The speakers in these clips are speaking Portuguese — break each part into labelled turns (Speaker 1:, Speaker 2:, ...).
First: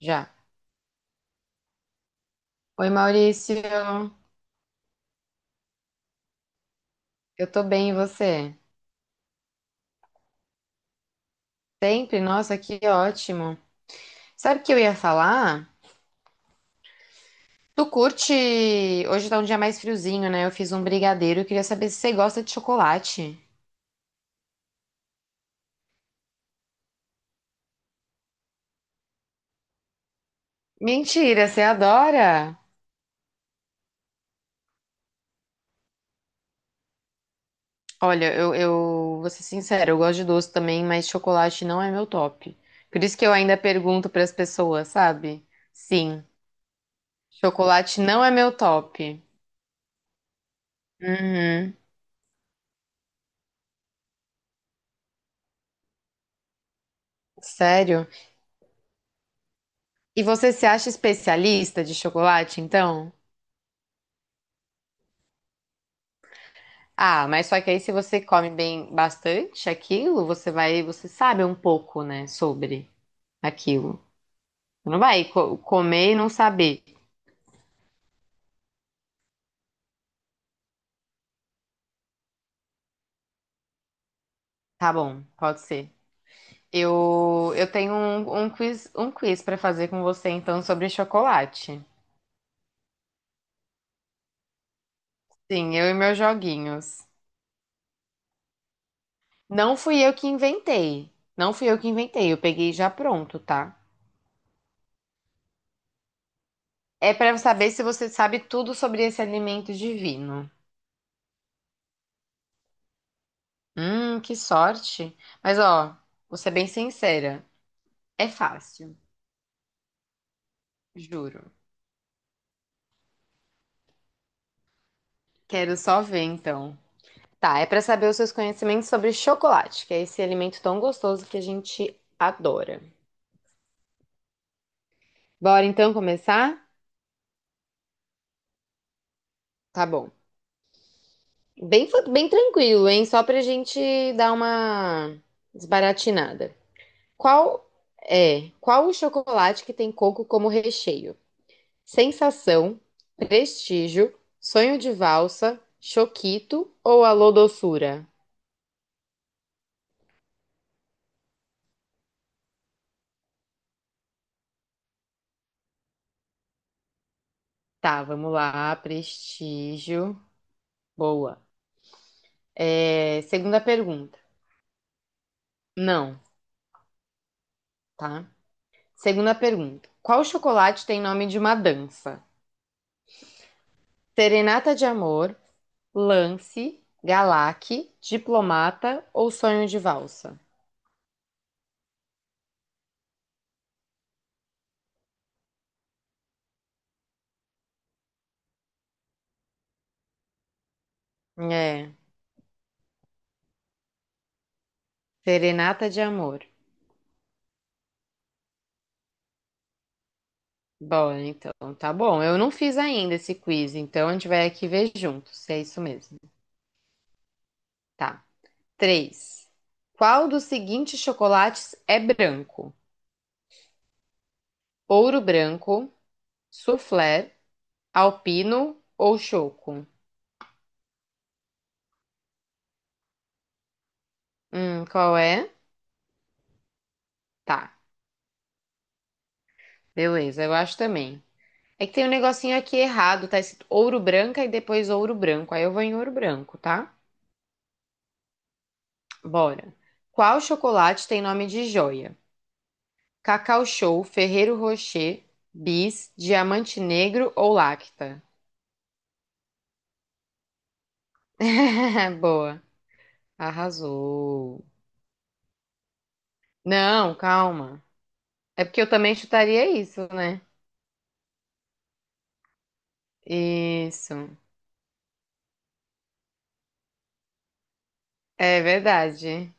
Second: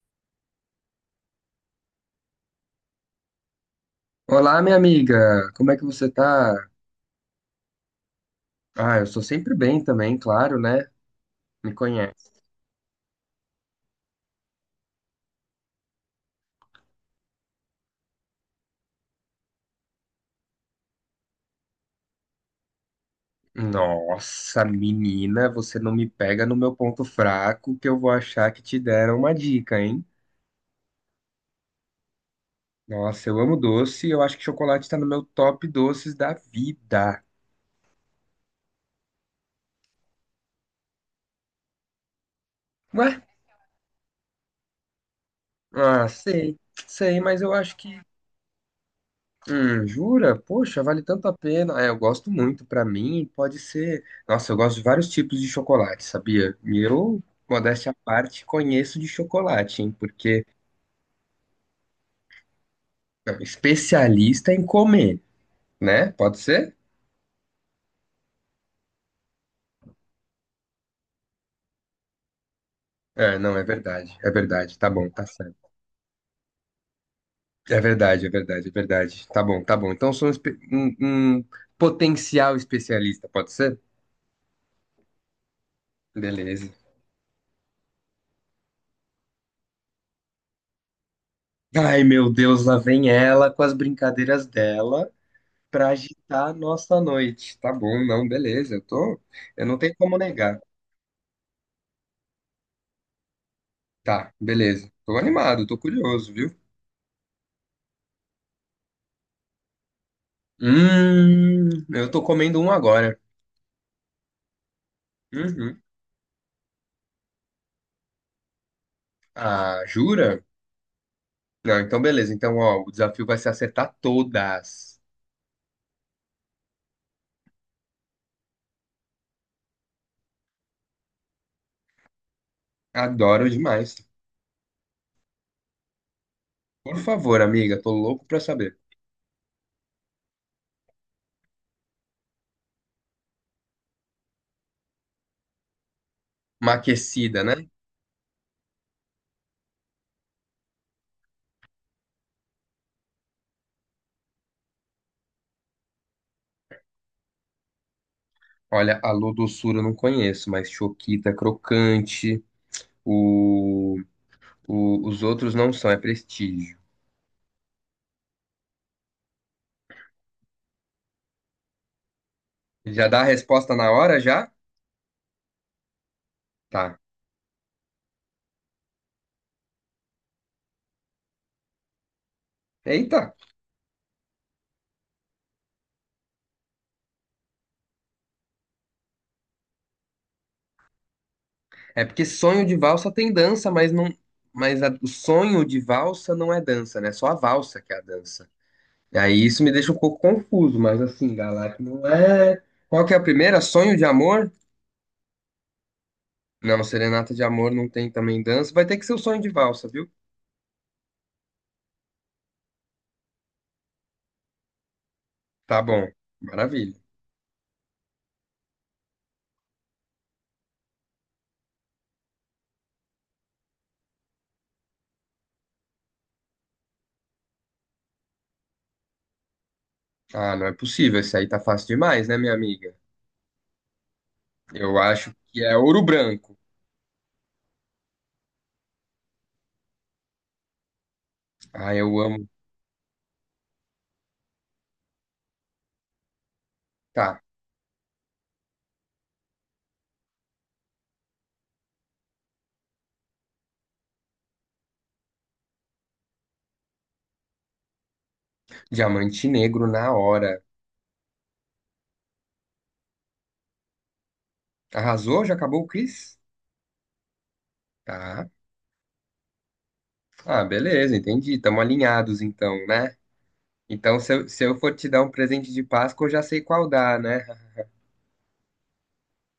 Speaker 1: Já. Oi, Maurício.
Speaker 2: Olá, minha amiga, como é que você tá?
Speaker 1: Eu tô bem, e você?
Speaker 2: Ah, eu sou sempre bem também, claro, né? Me
Speaker 1: Sempre?
Speaker 2: conhece.
Speaker 1: Nossa, que ótimo. Sabe o que eu ia falar? Tu curte. Hoje tá um dia mais friozinho, né? Eu fiz um brigadeiro. Eu queria saber se você gosta de chocolate.
Speaker 2: Nossa, menina, você não me pega no meu ponto fraco que eu vou achar que te deram uma dica, hein?
Speaker 1: Mentira, você adora?
Speaker 2: Nossa, eu amo doce, eu acho que chocolate tá no meu top doces da vida.
Speaker 1: Olha, eu vou ser sincera, eu gosto de doce também, mas chocolate não é meu top. Por isso
Speaker 2: Ué?
Speaker 1: que eu ainda pergunto pras pessoas, sabe?
Speaker 2: Ah,
Speaker 1: Sim,
Speaker 2: sei, sei, mas eu acho que.
Speaker 1: chocolate não é meu top.
Speaker 2: Jura? Poxa, vale tanto a
Speaker 1: Uhum.
Speaker 2: pena. É, eu gosto muito. Pra mim, pode ser. Nossa, eu gosto de vários tipos de chocolate, sabia? E eu, modéstia à
Speaker 1: Sério?
Speaker 2: parte, conheço de chocolate, hein?
Speaker 1: E
Speaker 2: Porque
Speaker 1: você se acha especialista de chocolate, então?
Speaker 2: é especialista em comer, né? Pode ser?
Speaker 1: Ah, mas só que aí se você come bem bastante aquilo, você vai, você sabe um pouco, né, sobre
Speaker 2: É, não, é
Speaker 1: aquilo.
Speaker 2: verdade. É verdade. Tá
Speaker 1: Você não
Speaker 2: bom,
Speaker 1: vai
Speaker 2: tá certo.
Speaker 1: comer e não saber.
Speaker 2: É verdade, é verdade, é verdade. Tá bom, tá bom. Então, sou um potencial especialista, pode ser?
Speaker 1: Tá bom, pode ser.
Speaker 2: Beleza.
Speaker 1: Eu tenho um quiz para fazer com você então sobre chocolate.
Speaker 2: Ai, meu Deus, lá vem ela com as brincadeiras dela.
Speaker 1: Sim, eu
Speaker 2: Para
Speaker 1: e meus
Speaker 2: agitar a nossa
Speaker 1: joguinhos.
Speaker 2: noite. Tá bom, não, beleza. Eu
Speaker 1: Não
Speaker 2: não tenho
Speaker 1: fui eu
Speaker 2: como
Speaker 1: que
Speaker 2: negar.
Speaker 1: inventei. Não fui eu que inventei, eu peguei já pronto, tá?
Speaker 2: Tá, beleza. Tô animado, tô curioso, viu?
Speaker 1: É para saber se você sabe tudo sobre esse alimento divino.
Speaker 2: Hum, eu tô comendo um agora.
Speaker 1: Que sorte. Mas
Speaker 2: Uhum.
Speaker 1: ó, vou ser bem sincera. É fácil,
Speaker 2: Ah, jura?
Speaker 1: juro.
Speaker 2: Não, então beleza. Então, ó, o desafio vai ser acertar todas.
Speaker 1: Quero só ver então. Tá, é pra saber os seus conhecimentos sobre chocolate, que é esse alimento tão gostoso que a gente adora.
Speaker 2: Adoro demais.
Speaker 1: Bora então começar?
Speaker 2: Por favor, amiga, tô louco pra saber.
Speaker 1: Tá bom. Bem, bem tranquilo, hein? Só pra gente dar uma desbaratinada.
Speaker 2: Maquecida, né?
Speaker 1: Qual é? Qual o chocolate que tem coco como recheio? Sensação, Prestígio, Sonho de Valsa, Choquito ou Alô Doçura?
Speaker 2: Olha, alô doçura eu não conheço, mas choquita, é crocante, o, os outros não são, é prestígio.
Speaker 1: Tá, vamos lá. Prestígio. Boa.
Speaker 2: Já dá
Speaker 1: É,
Speaker 2: a
Speaker 1: segunda
Speaker 2: resposta na hora
Speaker 1: pergunta.
Speaker 2: já?
Speaker 1: Não,
Speaker 2: Tá.
Speaker 1: tá? Segunda pergunta. Qual chocolate tem nome de uma dança?
Speaker 2: Eita.
Speaker 1: Serenata de Amor, Lance, Galac, Diplomata ou Sonho de Valsa?
Speaker 2: É porque sonho de valsa tem dança, mas não, o sonho de valsa não é dança, né? Só a valsa que é a dança. E aí isso me deixa um pouco confuso, mas assim, Galata,
Speaker 1: É,
Speaker 2: não é. Qual que é a primeira? Sonho de amor?
Speaker 1: Serenata de Amor.
Speaker 2: Não, serenata de amor não tem também dança. Vai ter que ser o sonho de valsa, viu?
Speaker 1: Bom, então, tá bom. Eu não fiz ainda esse quiz, então a gente vai aqui ver juntos, se é
Speaker 2: Tá
Speaker 1: isso
Speaker 2: bom.
Speaker 1: mesmo.
Speaker 2: Maravilha.
Speaker 1: Tá. Três. Qual dos seguintes chocolates é branco? Ouro branco, soufflé, alpino ou choco?
Speaker 2: Ah, não é possível. Esse aí tá fácil demais, né, minha amiga? Eu
Speaker 1: Qual
Speaker 2: acho
Speaker 1: é?
Speaker 2: que é ouro branco.
Speaker 1: Tá, beleza, eu acho também. É que
Speaker 2: Ah,
Speaker 1: tem um
Speaker 2: eu amo.
Speaker 1: negocinho aqui errado, tá escrito ouro branca e depois ouro branco. Aí eu vou em ouro branco, tá?
Speaker 2: Tá.
Speaker 1: Bora. Qual chocolate tem nome de joia? Cacau Show, Ferrero Rocher, Bis, Diamante Negro ou Lacta?
Speaker 2: Diamante negro na hora.
Speaker 1: Boa, arrasou.
Speaker 2: Arrasou? Já acabou o quiz?
Speaker 1: Não, calma.
Speaker 2: Tá.
Speaker 1: É porque eu também chutaria isso, né?
Speaker 2: Ah, beleza, entendi. Estamos alinhados então, né?
Speaker 1: Isso,
Speaker 2: Então, se eu for te dar um presente de Páscoa, eu já sei qual dar, né?
Speaker 1: é verdade.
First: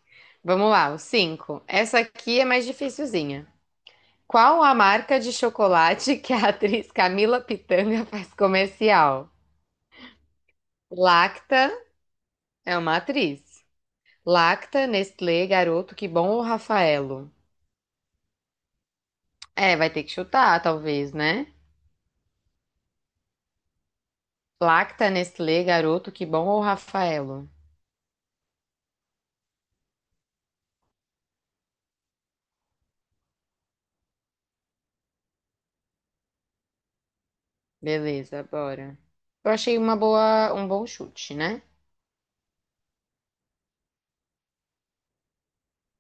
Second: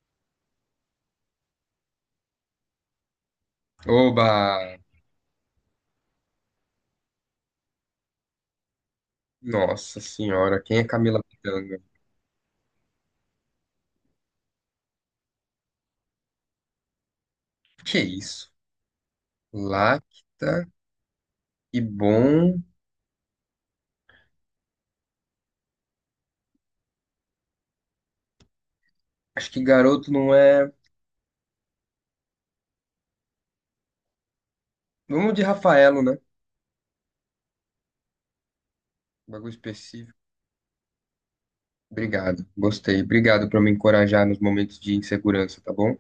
Speaker 1: Vamos lá, o 5. Essa aqui é mais dificilzinha.
Speaker 2: Oba!
Speaker 1: Qual a marca de chocolate que a atriz Camila Pitanga faz comercial?
Speaker 2: Nossa senhora, quem é Camila
Speaker 1: Lacta
Speaker 2: Pitanga?
Speaker 1: é uma atriz. Lacta, Nestlé, Garoto, Que Bom ou Rafaelo?
Speaker 2: Que isso?
Speaker 1: É, vai ter que
Speaker 2: Lacta
Speaker 1: chutar, talvez, né?
Speaker 2: e bom.
Speaker 1: Lacta, Nestlé, Garoto, Que Bom ou Rafaelo?
Speaker 2: Acho que garoto não é. Vamos de Rafaelo, né?
Speaker 1: Beleza, bora.
Speaker 2: Bagulho
Speaker 1: Eu achei uma
Speaker 2: específico.
Speaker 1: boa, um bom chute, né?
Speaker 2: Obrigado, gostei. Obrigado por me encorajar nos momentos de insegurança, tá bom?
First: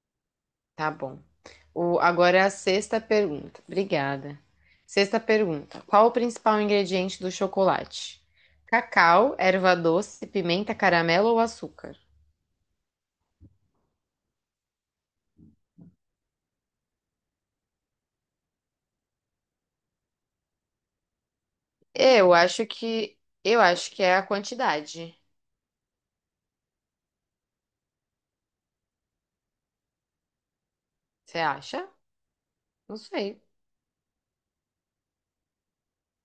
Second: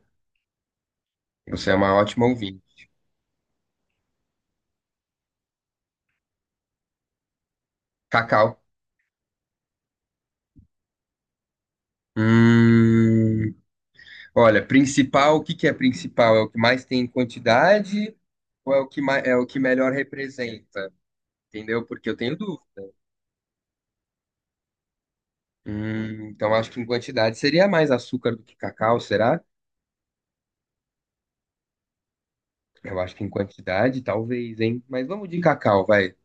Speaker 1: Tá bom.
Speaker 2: Você é uma
Speaker 1: O,
Speaker 2: ótima
Speaker 1: agora é a
Speaker 2: ouvinte.
Speaker 1: sexta pergunta. Obrigada. Sexta pergunta. Qual o principal ingrediente do chocolate?
Speaker 2: Cacau.
Speaker 1: Cacau, erva doce, pimenta, caramelo ou açúcar?
Speaker 2: Hum. Olha, principal, o que que é principal? É o que mais tem em quantidade ou é o que melhor representa? Entendeu? Porque eu
Speaker 1: Eu
Speaker 2: tenho
Speaker 1: acho
Speaker 2: dúvida.
Speaker 1: que eu acho que é a quantidade.
Speaker 2: Então acho que em quantidade seria mais açúcar do que cacau, será?
Speaker 1: Você acha? Não
Speaker 2: Eu acho que em
Speaker 1: sei.
Speaker 2: quantidade, talvez, hein? Mas vamos de cacau, vai.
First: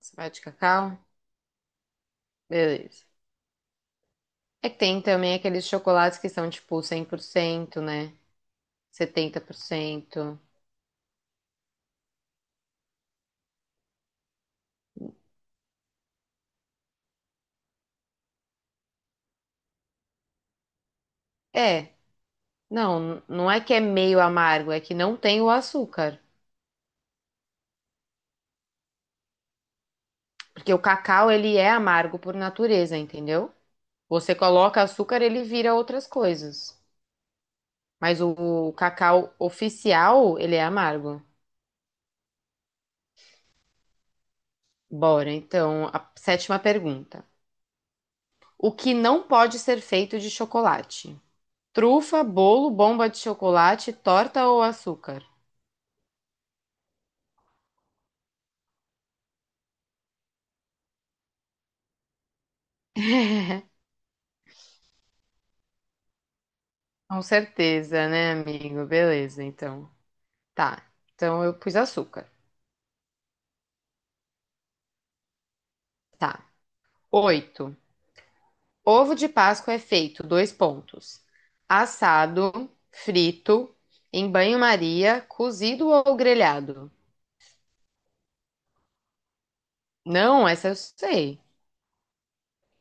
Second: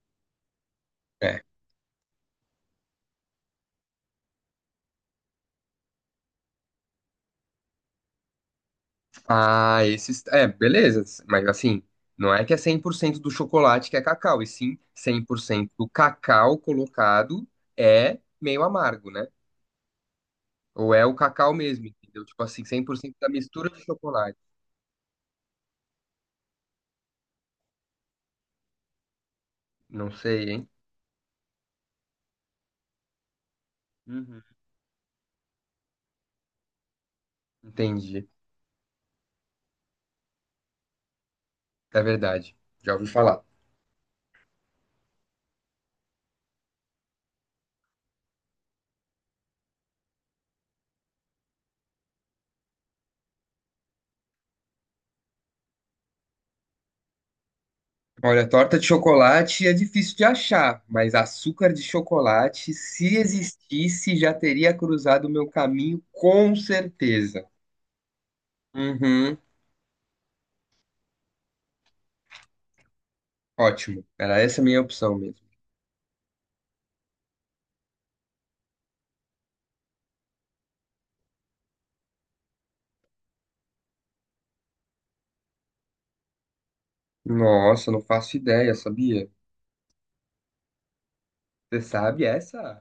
Speaker 1: Você vai de cacau?
Speaker 2: É.
Speaker 1: Beleza. É que tem também aqueles chocolates que são tipo 100%, né? Setenta por
Speaker 2: Ah, esses.
Speaker 1: cento.
Speaker 2: É, beleza. Mas assim, não é que é 100% do chocolate que é cacau, e sim 100% do cacau colocado é meio amargo, né? Ou é o cacau mesmo,
Speaker 1: É,
Speaker 2: entendeu? Tipo assim, 100%
Speaker 1: não,
Speaker 2: da
Speaker 1: não é
Speaker 2: mistura
Speaker 1: que é
Speaker 2: de
Speaker 1: meio
Speaker 2: chocolate.
Speaker 1: amargo, é que não tem o açúcar.
Speaker 2: Não sei, hein?
Speaker 1: Porque o cacau, ele é amargo por natureza, entendeu? Você
Speaker 2: Uhum.
Speaker 1: coloca açúcar, ele vira outras coisas. Mas
Speaker 2: Entendi.
Speaker 1: o cacau oficial, ele é amargo.
Speaker 2: É verdade. Já ouvi falar.
Speaker 1: Bora, então, a sétima pergunta. O que não pode ser feito de chocolate? Trufa, bolo, bomba de chocolate, torta ou açúcar?
Speaker 2: Olha, torta de chocolate é difícil de achar, mas açúcar de chocolate, se existisse, já teria cruzado o meu caminho com
Speaker 1: Com
Speaker 2: certeza.
Speaker 1: certeza, né, amigo?
Speaker 2: Uhum.
Speaker 1: Beleza, então. Tá. Então eu pus açúcar.
Speaker 2: Ótimo. Era essa a minha opção mesmo.
Speaker 1: Tá. Oito. Ovo de Páscoa é feito, dois pontos. Assado, frito, em banho-maria, cozido ou grelhado?
Speaker 2: Nossa, não faço ideia, sabia?
Speaker 1: Não, essa eu sei.
Speaker 2: Você sabe essa?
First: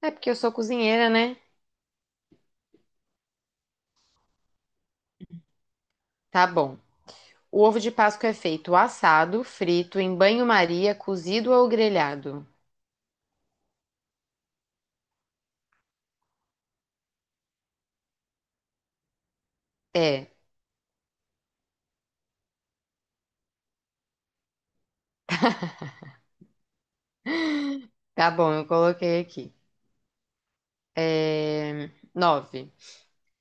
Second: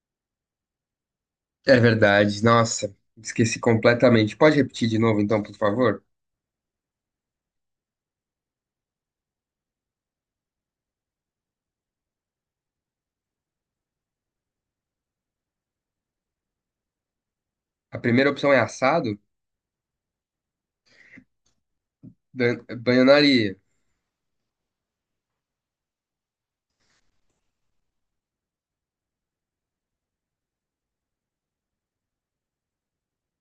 Speaker 1: É porque eu sou cozinheira, né?
Speaker 2: É verdade. Nossa, esqueci completamente. Pode repetir de novo, então, por favor?
Speaker 1: Tá bom. O ovo de Páscoa é feito assado, frito, em banho-maria, cozido ou grelhado?
Speaker 2: A primeira opção é assado?
Speaker 1: É.
Speaker 2: Bananaria.
Speaker 1: Tá bom, eu coloquei aqui. É, Nove.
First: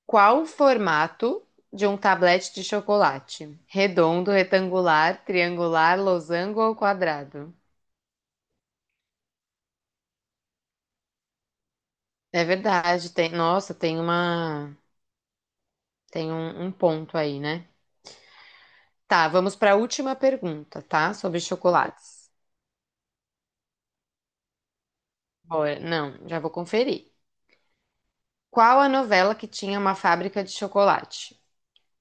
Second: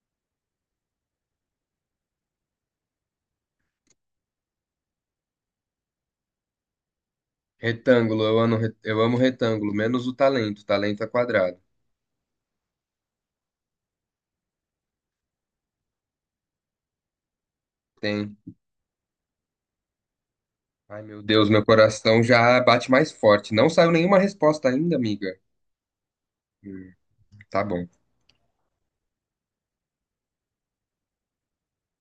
Speaker 1: Qual o formato de um tablete de chocolate? Redondo, retangular, triangular, losango ou quadrado?
Speaker 2: Retângulo, eu amo, eu amo retângulo, menos o talento. Talento é quadrado.
Speaker 1: É verdade, tem, nossa, tem um ponto aí, né?
Speaker 2: Tem.
Speaker 1: Tá, vamos para a última pergunta,
Speaker 2: Ai,
Speaker 1: tá?
Speaker 2: meu
Speaker 1: Sobre
Speaker 2: Deus, meu coração
Speaker 1: chocolates.
Speaker 2: já bate mais forte. Não saiu nenhuma resposta ainda, amiga.
Speaker 1: Bora, não, já vou
Speaker 2: Hum,
Speaker 1: conferir.
Speaker 2: tá bom.
Speaker 1: Qual a novela que tinha uma fábrica de chocolate?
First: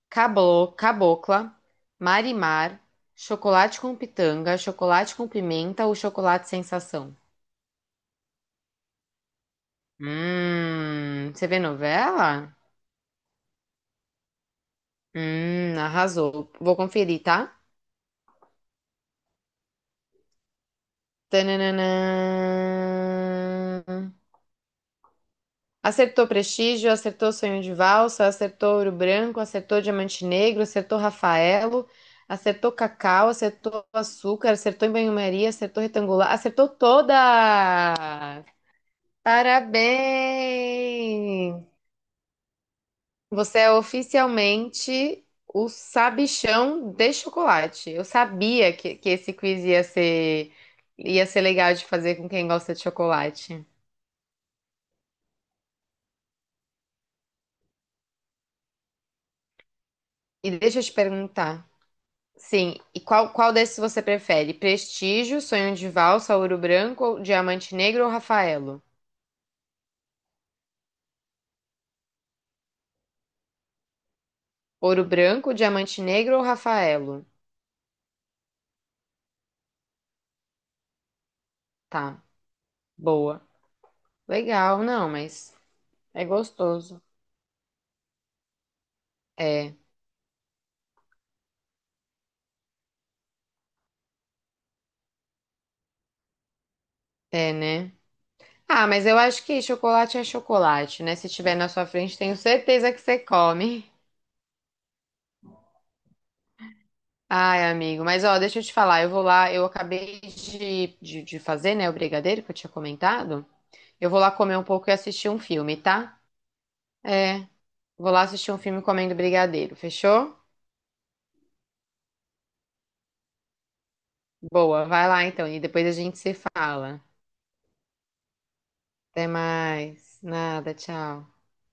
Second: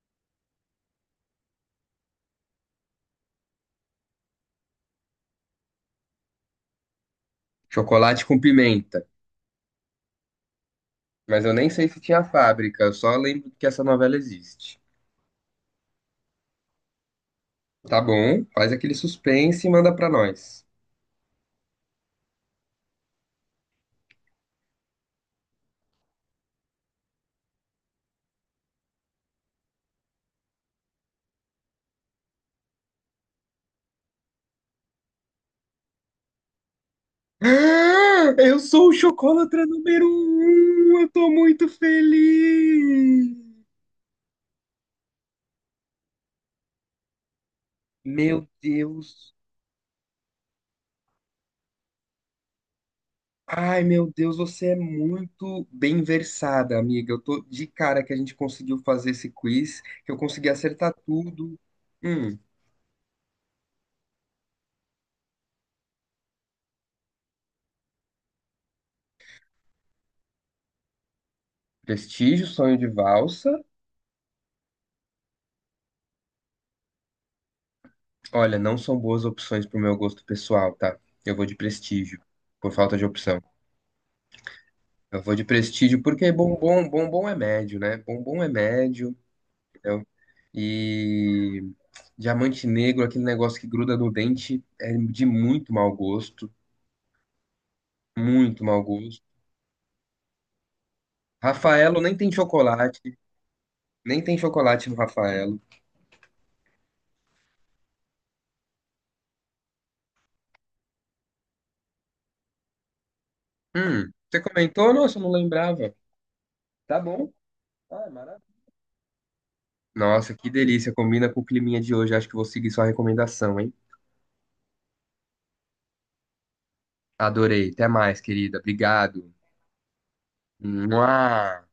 Speaker 1: Cablo, Cabocla, Marimar, Chocolate com Pitanga, Chocolate com Pimenta ou Chocolate Sensação?
Speaker 2: Chocolate com pimenta. Mas
Speaker 1: Você
Speaker 2: eu
Speaker 1: vê
Speaker 2: nem sei se tinha
Speaker 1: novela?
Speaker 2: fábrica, eu só lembro que essa novela existe.
Speaker 1: Arrasou. Vou conferir, tá?
Speaker 2: Tá bom, faz aquele suspense e manda pra nós.
Speaker 1: Tananã. Acertou Prestígio, acertou Sonho de Valsa, acertou Ouro Branco, acertou Diamante Negro, acertou Rafaelo, acertou Cacau, acertou Açúcar, acertou em Banho-Maria, acertou Retangular, acertou toda!
Speaker 2: Ah, eu sou o chocolatra número um! Eu tô
Speaker 1: Parabéns!
Speaker 2: muito feliz!
Speaker 1: Você é oficialmente o sabichão de chocolate. Eu
Speaker 2: Meu
Speaker 1: sabia que esse
Speaker 2: Deus.
Speaker 1: quiz ia ser legal de fazer com quem gosta de chocolate.
Speaker 2: Ai, meu Deus, você é muito bem versada, amiga. Eu tô de cara que a gente conseguiu fazer esse quiz, que eu consegui
Speaker 1: E deixa eu te
Speaker 2: acertar tudo.
Speaker 1: perguntar.
Speaker 2: Hum,
Speaker 1: Sim, e qual desses você prefere? Prestígio, Sonho de Valsa, Ouro Branco, ou Diamante Negro ou Rafaelo?
Speaker 2: Prestígio, Sonho de Valsa.
Speaker 1: Ouro Branco, Diamante Negro ou Rafaelo?
Speaker 2: Olha, não são boas opções pro meu gosto pessoal, tá? Eu vou de Prestígio,
Speaker 1: Tá,
Speaker 2: por falta de opção.
Speaker 1: boa. Legal, não,
Speaker 2: Eu vou de
Speaker 1: mas
Speaker 2: Prestígio
Speaker 1: é
Speaker 2: porque bombom,
Speaker 1: gostoso.
Speaker 2: bombom é médio, né? Bombom é médio,
Speaker 1: É,
Speaker 2: entendeu? E Diamante Negro, aquele negócio que gruda no dente, é de muito mau gosto,
Speaker 1: é, né?
Speaker 2: muito mau
Speaker 1: Ah, mas eu
Speaker 2: gosto.
Speaker 1: acho que chocolate é chocolate, né? Se tiver na sua
Speaker 2: Rafaelo nem
Speaker 1: frente,
Speaker 2: tem
Speaker 1: tenho certeza que
Speaker 2: chocolate.
Speaker 1: você come.
Speaker 2: Nem tem chocolate no Rafaelo.
Speaker 1: Ai, amigo, mas ó, deixa eu te falar, eu vou lá, eu acabei de fazer, né, o brigadeiro que eu tinha comentado. Eu vou lá
Speaker 2: Você
Speaker 1: comer um pouco
Speaker 2: comentou?
Speaker 1: e
Speaker 2: Nossa, eu
Speaker 1: assistir
Speaker 2: não
Speaker 1: um filme,
Speaker 2: lembrava.
Speaker 1: tá?
Speaker 2: Tá bom.
Speaker 1: É,
Speaker 2: Ah, é
Speaker 1: vou lá
Speaker 2: maravilha.
Speaker 1: assistir um filme comendo brigadeiro,
Speaker 2: Nossa,
Speaker 1: fechou?
Speaker 2: que delícia. Combina com o climinha de hoje. Acho que vou seguir sua recomendação, hein?
Speaker 1: Boa, vai lá então, e depois a gente se fala.
Speaker 2: Adorei. Até mais, querida.
Speaker 1: Até
Speaker 2: Obrigado.
Speaker 1: mais. Nada, tchau.
Speaker 2: Mua.